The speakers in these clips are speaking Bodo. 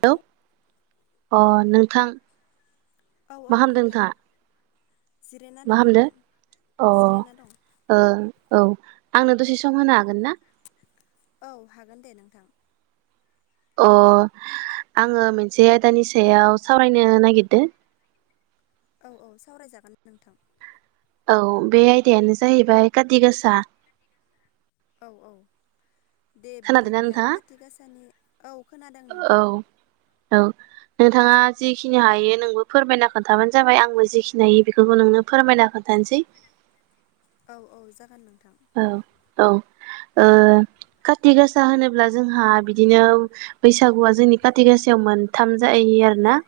औ हेलौ अ नोंथां औ औ मा खालामदों नोंथां नोंथाङा जिरायना मा दं खालामदो नोंथां अ जिरायना दं। ओ औ आंनो दसे सम होनो हागोन ना? औ हागोन दे नोंथां। अ आङो मोनसे आयदानि सायाव सावरायनो नागिरदों। औ औ सावरायजागोन नोंथां। औ बे आयदायानो जाहैबाय काति गासा। औ औ दे खोनादोंना बिदिब्ला नोंथाङा खाति गासानि औ खोनादों औ नोंथां। औ नोंथाङा जिखिनि हायो नोंबो फोरमायना खोन्थाबानो जाबाय आंबो जिखिनि हायो बेखौबो नोंनो फोरमायना खोनथानोसै औ औ जागोन नोंथां। औ औ ओ काति गासा होनोब्ला जोंहा बिदिनो बैसागुआ जोंनि काति गासायाव मोन थाम जाहैयो आरोना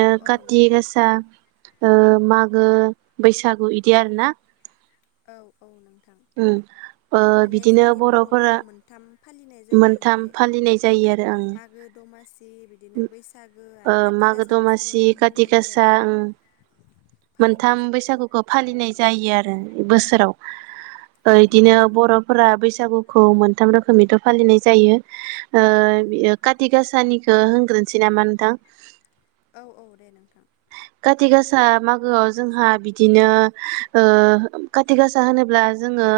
औ औ काति नोंथां गासा ओ मागो बैसागु बिदि आरो ना औ औ नोंथां। उम ओ माने बिदिनो जोंनि बर'फोरा मोनथाम फालिनाय जायो आरो मोनथाम जेरै फालिनाय औ जायो आरो ओं मागो दमासि। बिदिनो बैसागो ओ आरो। काथि मागो गासा बेसोर दमासि मोनथामखौ खाति माने गासा औ ओं फालिनाय मोनथाम जायो बैसागुखौ उम फालिनाय जायो। आरो बोसोराव औ बिदिनो बर'फोरा बैसागुखौ मोनथाम रोखोमैथ' फालिनाय जायो उम ओ काथि गाासानिखौ होनग्रोनोसै नामा नोंथां? औ औ दे नोंथां। काति गासा मागोआव जोंहा बिदिनो ओ काति गासा होनोब्ला जोङो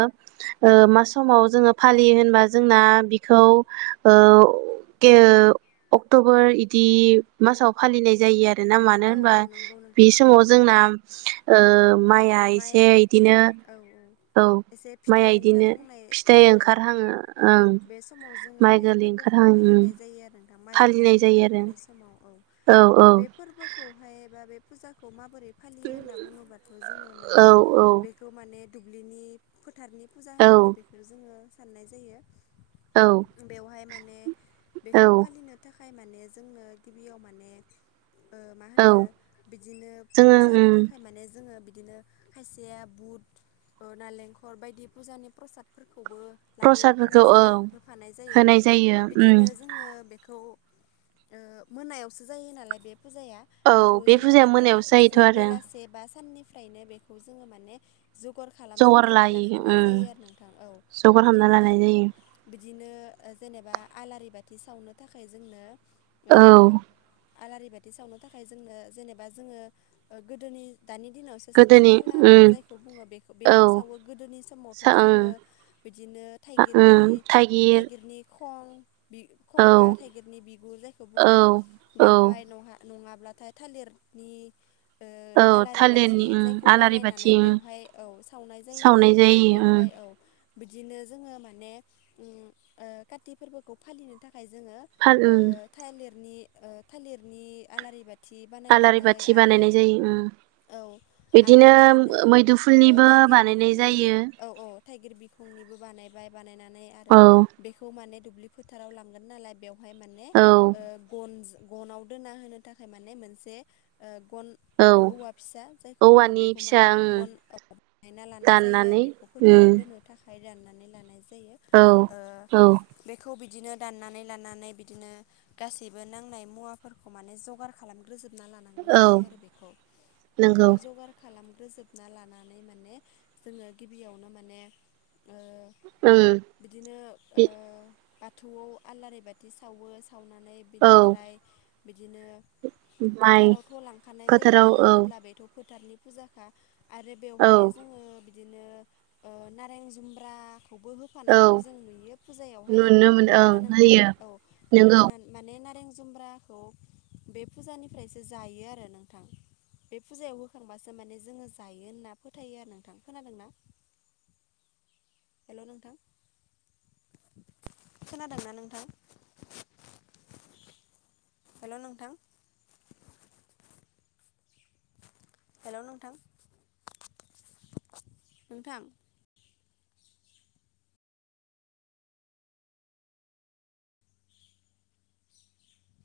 ओ मा समाव जोङो फालियो होनबा जोंना बिखौ ओ अक्ट'बर बिदि मासाव फालिनाय जायो आरो ना मानो औ होनबा औ नंगौ बे नोंथां समाव जोंना ओ माइ आ माइ औ औ औ एसे माइआ फिथाइ इदिनो ओंखारहांनाय फिथाइ जेनाव ओंखारहाङो औ ओं बे समाव जोङो माइ बे गोरलै फोरबोखौ खौ ओंखारहां उम फालिनाय जायो आरो नोंथां माइ बिदां फालिनाय जायो आरो ओंखारहांनाय समाव औ बे फोरबो खौहाय बा बे फुजाखौ माबोरै फालियो होनना बुङोबाथ' जोङो माने बे औ बेखौ माने दुब्लिनि फोथारनि फुजा औ होननानै बेखौ जोङो साननाय जायो। औ बेवहाय माने बेखौ औ फालिनो थाखाय माने जोंनो गिबियाव माने ओ मा औ होनो बिदिनो जोङो फुजानि उम थाखाय माने जोङो बि बिदिनो खायसेया बुद ओ नालेंखर बायदि फुजानि प्रसादफोरखौबो प्रसादफोरखौ लाबोफानाय औ जायो होफानाय जायो होनाय जायो उम बिदिनो जोङो बे खौ ओ मोनायावसो जायो नालाय बे फुजाया। औ बेखौ बे जोङो फुजाया माने मोनायावसो एसे जायोथ' आरो बेलासे बा साननिफ्रायनो बेखौ जोङो माने जगार जगार खालामजोबनानै लायो लाखानाय जायो उम आरो नोंथां औ जगार खालामना बिदिनो लानाय जायो बिदिनो जेनेबा आलारि बाथि सावनो थाखाय जोंनो ओ औ आलारि बाथि सावनो थाखाय जोंनो जेनेबा जोङो ओ गोदोनि दानि दिनावसो साथि गोदोनि खाला बा उम जायखौ बुङो बेखौ बेयाव औ सावो गोदोनि समावथ' सा ओं जोङो बिदिनो थाइगिरनि उम थाइगिर थाइगिरनि खं। बि औ खंबा थाइगिरनि बिगुर जायखौ औ बुङो औ बेवहाय नहा नङाब्लाथाय थालिरनि ओ औ आलारि बा थालिरनि उम जायखौ आलारि बाथि बनायनानै उम बेवहाय औ सावनाय जायोमोन जायो उम बेवहाय औ बिदिनो जोङो माने उम ओ काति फोरबोखौ फालिनो थाखाय जोङो फान ओ उम थाइलिरनि ओ थालिरनि आलारि बाथि आलारि बानायनानै बाथि आरो बानायनाय जायो उम औ आरो बिदिनो ओ मैदुफुलनिबो थाइगिर बानायनाय बिखुंनि जायो औ औ थाइगिर बिखंनिबो बानायबाय बानायनानै आरो औ बेखौ माने दुब्लि फोथाराव लांगोन नालाय बेव हाय माने औ ओ गन‌ गनाव दोनना होनो थाखाय माने मोनसे ओ गन औ ओ औवा फिसा जायखौ बुङो औवानि बेखौ फिसा माने उम गन बानायना लानाय जायो आरो दाननानै बेखौ फोथाराव उम दोनो थाखा हाय दाननानै लानाय जायो औ ओ औ बेखौ बिदिनो दाननानै लानानै बिदिनो गासैबो नांनाय मुवाफोरखौ माने जगार खालामग्रोजोबना लानांगौ औ जायो आरो बेखौ। नंगौ बेखौनो जगार खालामग्रोजोबना लानानै माने जोङो गिबियावनो माने ओ उम बिदिनो ओ बि बाथौआव आलारि बाथि सावो सावनानै औ बिनिफ्राय बिदिनो माइ फोथारावथ' लांखानाय जायो फोथाराव मानो औ होनोब्ला बेथ' फोथरनि फुजाखा आरो औ बेवहाय जोङो दिनो ओ नारें जुम्ब्राखौबो हो औ फानायखौ जों नुयो फुजायावहाय नुनो मोनो ओं नंगौना नोंथां होयो औ नोंगौ माननान माने नारें जुमब्राखौ बे फुजानिफ्रायसो जायो आरो नोंथां। बे फुजायाव होखांबासो माने जोङो जायो होनना फोथायो आरो नोंथां खोनादों ना? हेल' नोंथां खोनादोंना नोंथां? हेल' नोंथां हेल नोंथां नोंथां